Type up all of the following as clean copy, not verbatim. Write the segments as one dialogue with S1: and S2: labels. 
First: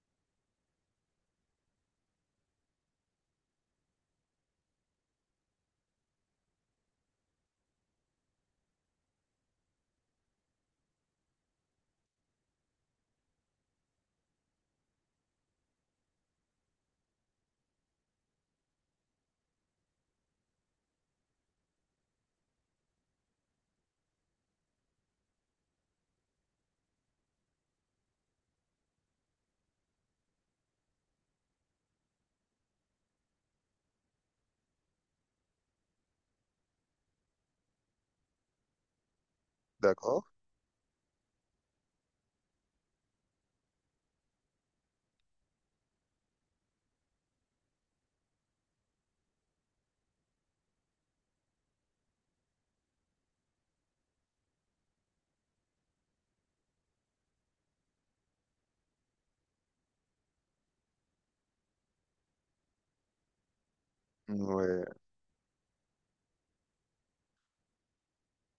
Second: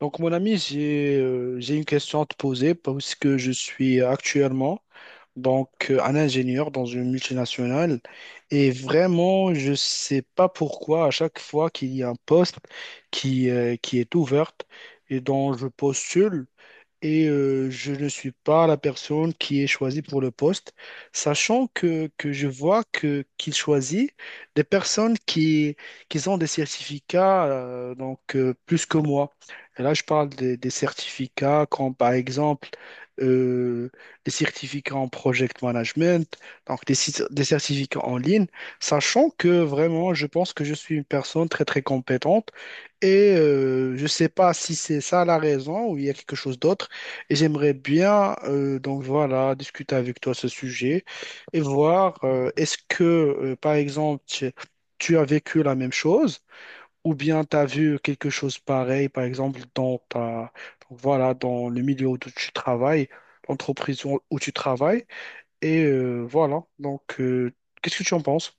S1: Donc, mon ami, j'ai une question à te poser parce que je suis actuellement un ingénieur dans une multinationale. Et vraiment, je ne sais pas pourquoi à chaque fois qu'il y a un poste qui est ouvert et dont je postule, je ne suis pas la personne qui est choisie pour le poste, sachant que je vois que qu'il choisit des personnes qui ont des certificats plus que moi. Et là, je parle des certificats comme par exemple euh, des certificats en project management, donc des certificats en ligne, sachant que vraiment,
S2: D'accord.
S1: je pense que je suis une personne très très compétente. Je ne sais pas si c'est ça la raison ou il y a quelque chose d'autre. Et j'aimerais bien voilà discuter avec toi ce sujet et voir est-ce que par exemple tu as vécu la même chose ou bien tu as vu quelque chose pareil par exemple dans ta donc voilà dans le milieu où tu travailles, l'entreprise où tu
S2: Ouais.
S1: travailles et euh, voilà donc euh, qu'est-ce que tu en penses?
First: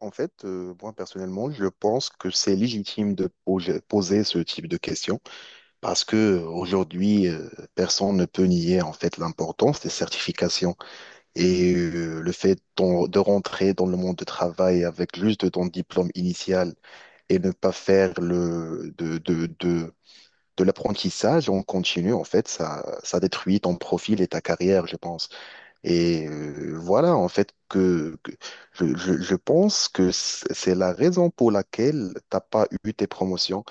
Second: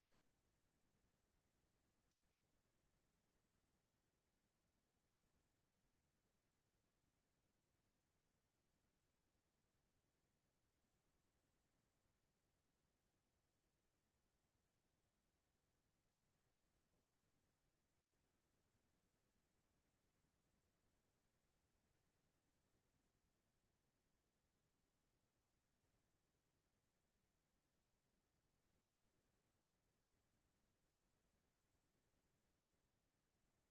S2: En fait, moi personnellement, je pense que c'est légitime de poser ce type de questions parce que aujourd'hui, personne ne peut nier en fait l'importance des certifications et le fait de rentrer dans le monde du travail avec juste ton diplôme initial et ne pas faire le de l'apprentissage en continu, en fait, ça détruit ton profil et ta carrière, je pense. Et voilà, en fait, je pense que c'est la raison pour laquelle t'as pas eu tes promotions.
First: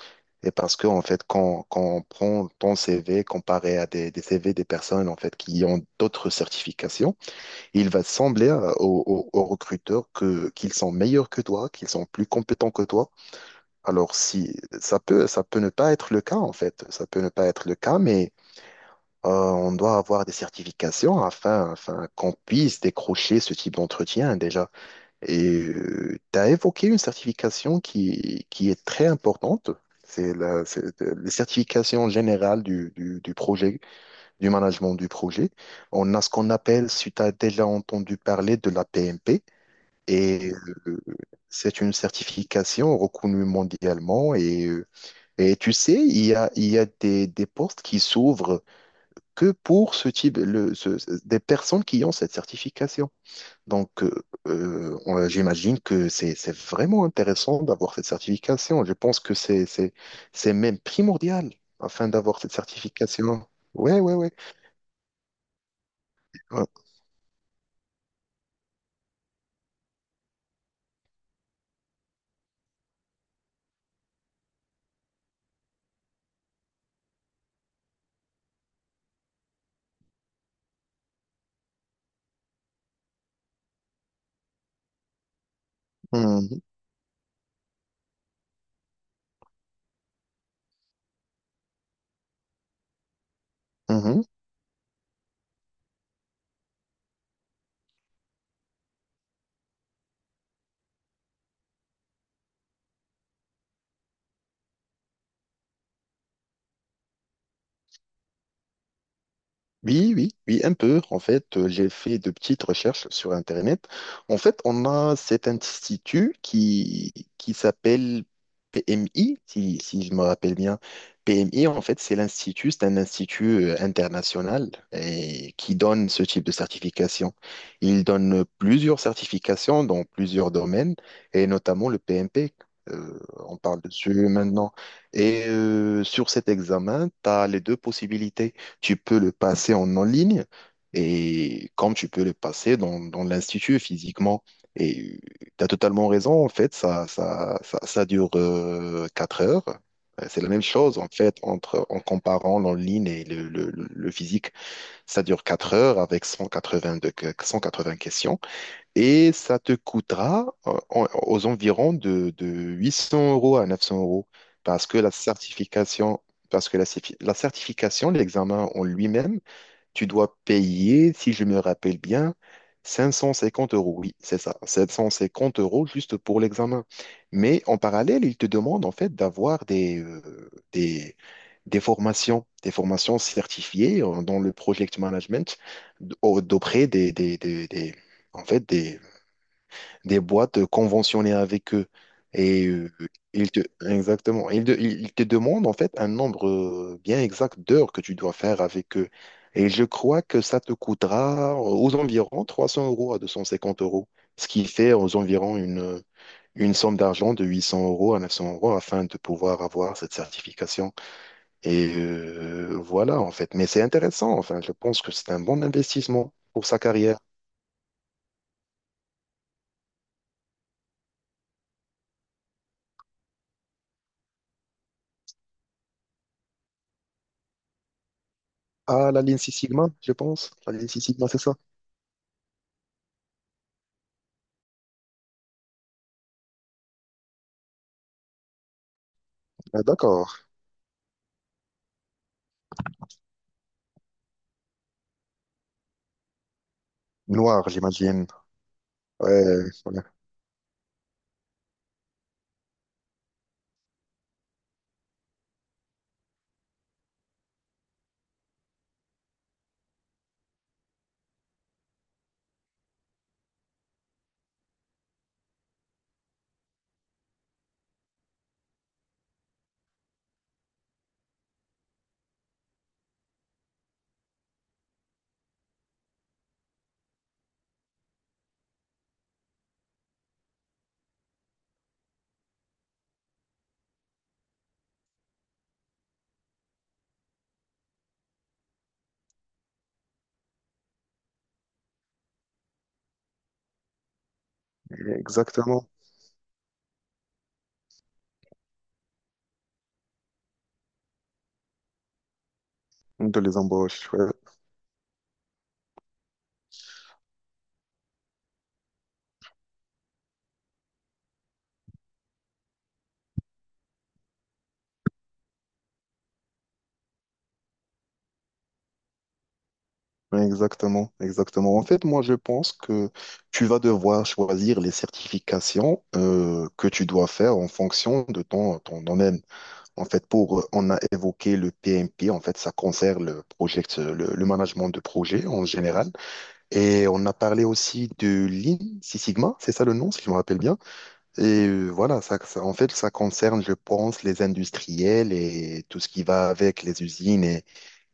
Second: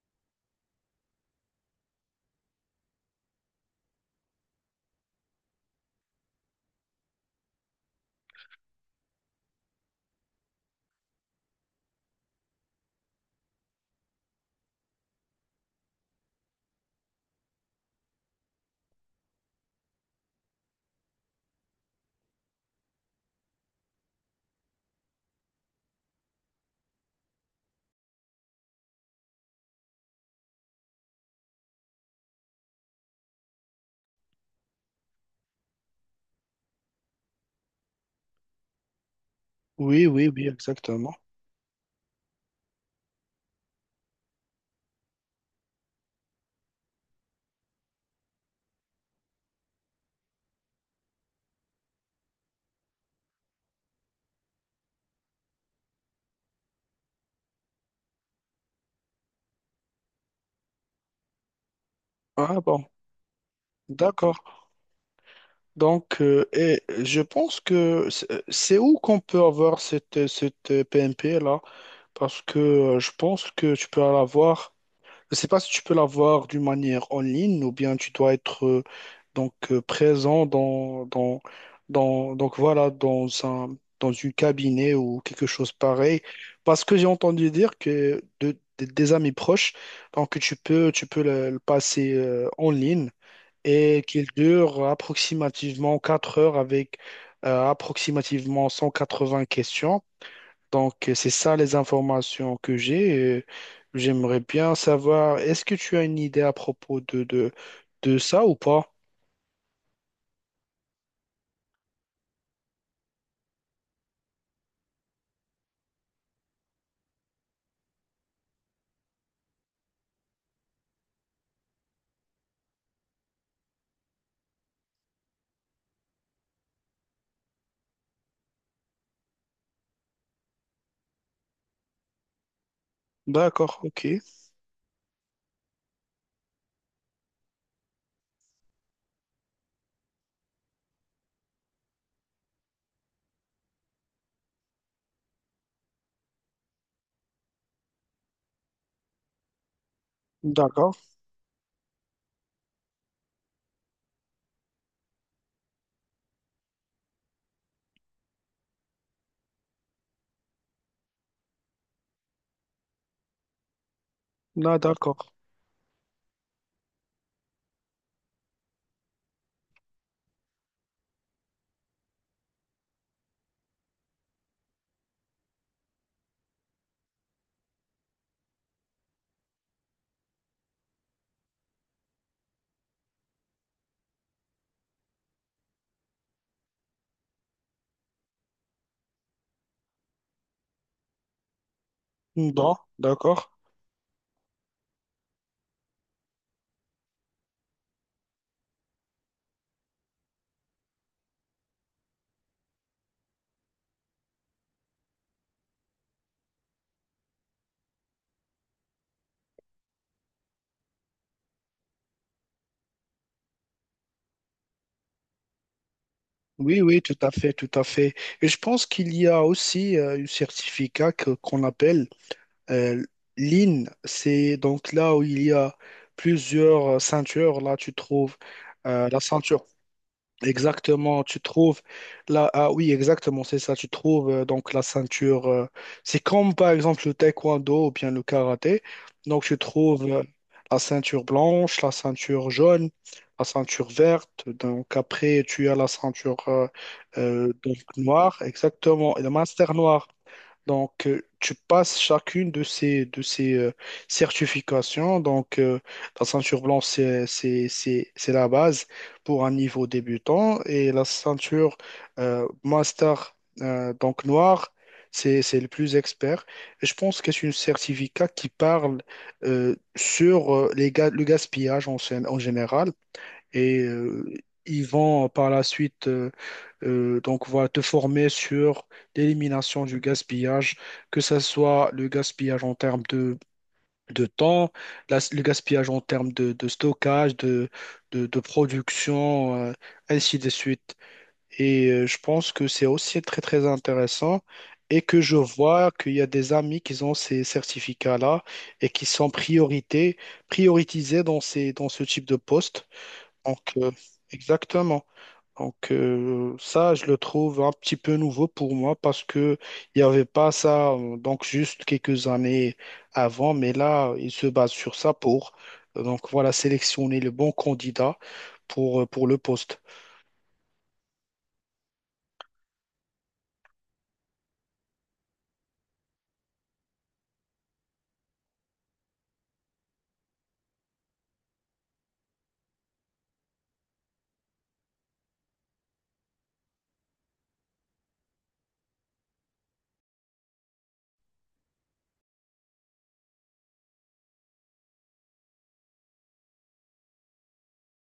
S2: Et parce que, en fait, quand on prend ton CV comparé à des CV des personnes, en fait, qui ont d'autres certifications, il va sembler aux recruteurs qu'ils sont meilleurs que toi, qu'ils sont plus compétents que toi. Alors, si, ça peut ne pas être le cas, en fait. Ça peut ne pas être le cas, mais on doit avoir des certifications afin qu'on puisse décrocher ce type d'entretien déjà. Et tu as évoqué une certification qui est très importante. Les certifications générales du projet, du management du projet. On a ce qu'on appelle, si tu as déjà entendu parler de la PMP,
S1: Oui, oui, oui,
S2: et euh,
S1: exactement.
S2: c'est une certification reconnue mondialement. Et tu sais, il y a des postes qui s'ouvrent que pour ce type, des personnes qui ont cette certification. Donc, j'imagine que c'est vraiment intéressant d'avoir cette certification. Je pense que c'est même primordial afin d'avoir cette
S1: Ah bon,
S2: certification. Ouais, ouais, ouais.
S1: d'accord, donc
S2: Ouais.
S1: et je pense que c'est où qu'on peut avoir cette PMP là? Parce que je pense que tu peux l'avoir. Je ne sais pas si tu peux l'avoir d'une manière en ligne ou bien tu dois être présent dans donc voilà dans un dans une cabinet ou quelque chose pareil.
S2: Mhm.
S1: Parce que j'ai entendu dire que des amis proches, donc tu peux le passer en ligne et
S2: Mhm.
S1: qu'il dure approximativement 4 heures avec approximativement 180 questions. Donc, c'est ça les informations que j'ai. J'aimerais bien savoir, est-ce que tu as une idée à propos de ça ou pas?
S2: Oui, oui, oui, un peu. En fait, j'ai fait de petites recherches sur Internet. En fait, on a cet institut qui s'appelle PMI, si je me rappelle bien. PMI, en fait, c'est un institut international et qui donne ce type de certification. Il donne plusieurs certifications dans plusieurs domaines et notamment le PMP. Euh, on
S1: D'accord,
S2: parle dessus
S1: ok.
S2: maintenant. Et sur cet examen, tu as les deux possibilités. Tu peux le passer en ligne et comme tu peux le passer dans l'institut physiquement. Et tu as totalement raison, en fait, ça dure 4 heures. C'est la même
S1: D'accord.
S2: chose, en fait, en comparant l'en ligne et le physique. Ça dure 4 heures avec 180 questions et ça te coûtera aux environs de 800 € à 900 €
S1: Là,
S2: parce que la
S1: d'accord.
S2: certification, parce que la, certifi- la certification, l'examen en lui-même, tu dois payer, si je me rappelle bien, 550 euros. Oui, c'est ça, 750 € juste pour l'examen. Mais en parallèle, ils te demandent en fait d'avoir des formations, des formations certifiées dans le project management d'auprès en fait, des, des boîtes conventionnées avec eux. Et
S1: Bon,
S2: ils
S1: d'accord.
S2: te, exactement, ils te demandent en fait un nombre bien exact d'heures que tu dois faire avec eux. Et je crois que ça te coûtera aux environs 300 € à 250 euros, ce qui fait aux environs une somme d'argent de 800 € à 900 € afin de pouvoir avoir cette certification. Et voilà en fait. Mais c'est intéressant, enfin, je pense que c'est un bon investissement pour sa
S1: Oui, oui, tout
S2: carrière.
S1: à fait, tout à fait. Et je pense qu'il y a aussi un certificat qu'on appelle euh, l'IN. C'est donc là où il y a plusieurs ceintures. Là, tu trouves
S2: Ah,
S1: la
S2: la ligne Six
S1: ceinture.
S2: Sigma, je pense. La ligne Six
S1: Exactement,
S2: Sigma, c'est
S1: tu
S2: ça.
S1: trouves là, ah oui, exactement, c'est ça, tu trouves la ceinture, c'est comme par exemple le taekwondo ou bien le karaté, donc tu
S2: Ah,
S1: trouves
S2: d'accord.
S1: la ceinture blanche, la ceinture jaune, la ceinture verte, donc après tu as la ceinture
S2: Noir, j'imagine.
S1: noire, exactement, et le
S2: Ouais,
S1: master noir. Donc, tu passes chacune de ces certifications. Donc, la ceinture blanche, c'est la base pour un niveau débutant. Et la ceinture master, noire, c'est le plus expert. Et je pense que c'est un certificat qui parle sur le gaspillage en, en général. Et ils vont par la suite voilà, te former sur l'élimination du gaspillage, que ce soit le gaspillage en termes de temps, le gaspillage en termes de stockage, de production, ainsi de suite. Et je pense que c'est aussi très, très intéressant, et
S2: ouais,
S1: que je
S2: exactement.
S1: vois qu'il y a des amis qui ont ces certificats-là et qui sont priorités, prioritisés dans dans ce type de poste.
S2: De les
S1: Donc,
S2: embauches. Ouais.
S1: exactement. Donc ça, je le trouve un petit peu nouveau pour moi parce que il n'y avait pas ça, juste quelques années avant, mais là, il se base sur ça pour voilà sélectionner le bon candidat pour le poste.
S2: Ouais, exactement, exactement. En fait, moi, je pense que tu vas devoir choisir les certifications que tu dois faire en fonction de ton domaine. En fait, on a évoqué le PMP. En fait, ça concerne le management de projet en général. Et on a parlé aussi de Lean Six Sigma. C'est ça le nom, si je me rappelle bien. Et voilà, en fait, ça concerne, je pense, les industriels et tout ce qui va avec les usines et,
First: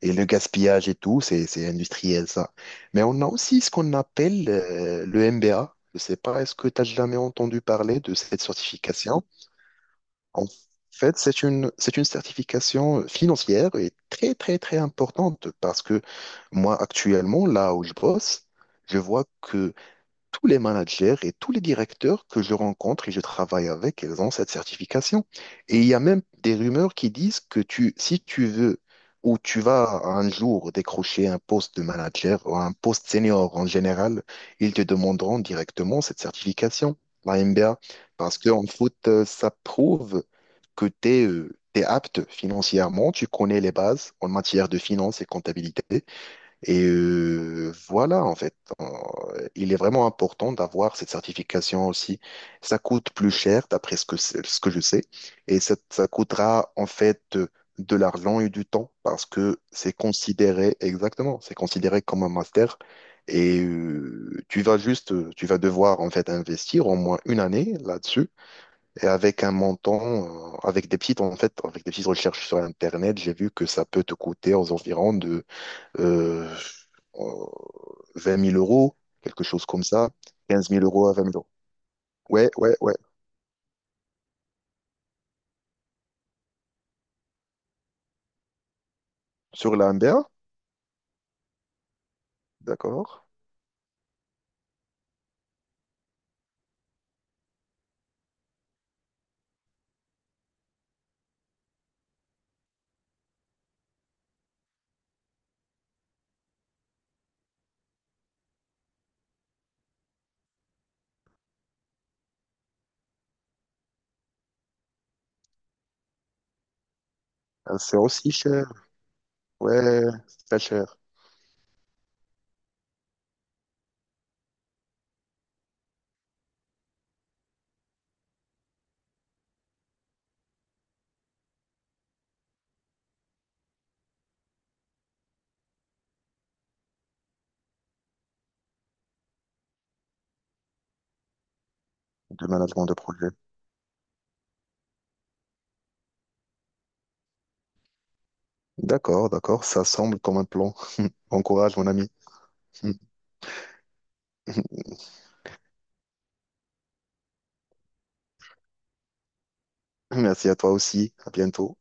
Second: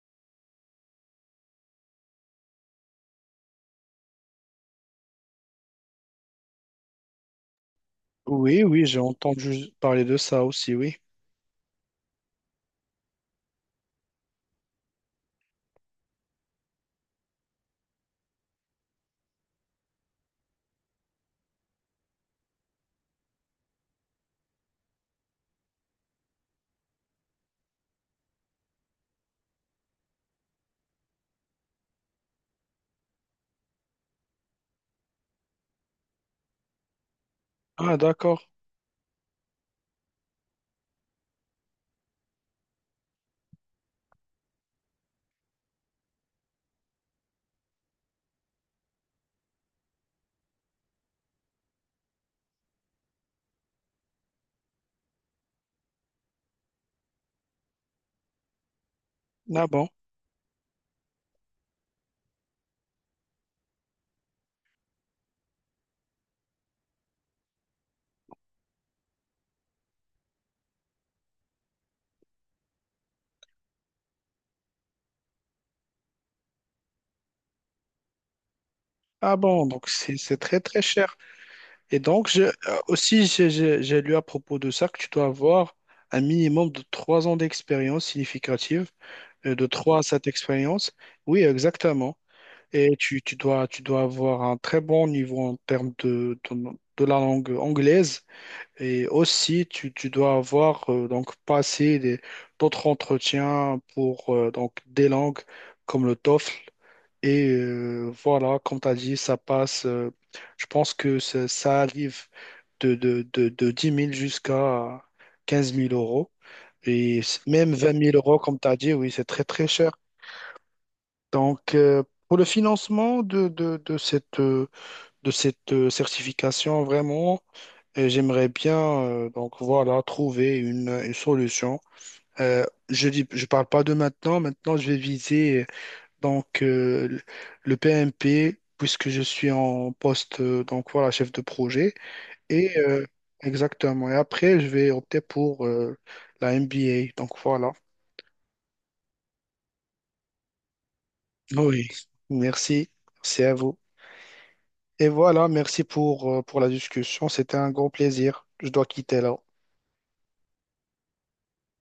S2: et le gaspillage et tout, c'est industriel, ça. Mais on a aussi ce qu'on appelle le MBA. Je sais pas, est-ce que tu as jamais entendu parler de cette
S1: Oui, oui, j'ai
S2: certification?
S1: entendu parler de ça
S2: En
S1: aussi, oui.
S2: fait, c'est une certification financière et très, très, très importante parce que moi, actuellement, là où je bosse, je vois que tous les managers et tous les directeurs que je rencontre et je travaille avec, ils ont cette certification. Et il y a même des rumeurs qui disent que si tu veux ou tu vas un jour décrocher un poste de manager ou un poste senior en général, ils te demanderont directement cette certification, la MBA,
S1: Ah,
S2: parce
S1: d'accord.
S2: qu'en foot, ça prouve que tu es, apte financièrement, tu connais les bases en matière de finance et comptabilité, et voilà, en fait, il est vraiment important d'avoir cette certification aussi. Ça coûte plus cher, d'après ce que je sais, et ça coûtera en fait de l'argent et du temps, parce que
S1: Ah bon.
S2: c'est considéré, exactement, c'est considéré comme un master, et tu vas devoir en fait investir au moins une année là-dessus, et avec des petites recherches sur Internet, j'ai vu que ça peut te coûter aux environs euh, euh, 20 000 euros,
S1: Ah
S2: quelque chose
S1: bon,
S2: comme
S1: donc
S2: ça,
S1: c'est très
S2: 15
S1: très
S2: 000 euros à
S1: cher.
S2: 20 000 euros.
S1: Et donc,
S2: Ouais, ouais, ouais.
S1: aussi, j'ai lu à propos de ça que tu dois avoir un minimum de 3 ans d'expérience significative de
S2: Sur
S1: 3 à
S2: l'Amber,
S1: 7 expériences. Oui, exactement. Et
S2: d'accord.
S1: tu dois avoir un très bon niveau en termes de la langue anglaise. Et aussi, tu dois avoir passé d'autres entretiens pour des langues comme le TOEFL. Et voilà, comme tu as dit, ça passe. Je pense que ça arrive de 10 000 jusqu'à 15 000 euros. Et même vingt
S2: C'est
S1: mille
S2: aussi
S1: euros, comme tu
S2: cher.
S1: as dit, oui, c'est très très cher.
S2: Ouais, c'est très cher,
S1: Donc, pour le financement de cette certification, vraiment, j'aimerais bien voilà, trouver une solution. Euh, je dis, je parle pas de maintenant. Maintenant, je vais viser donc euh, le le PMP puisque je suis en poste voilà chef de projet
S2: le
S1: et
S2: management de
S1: euh,
S2: projet.
S1: exactement. Et après, je vais opter pour la MBA. Donc voilà.
S2: D'accord, d'accord, ça semble comme un plan. Bon courage,
S1: Oui,
S2: mon ami.
S1: merci. Merci à vous. Et voilà, merci pour la discussion. C'était un grand plaisir. Je dois quitter là.
S2: Merci à toi aussi. À bientôt.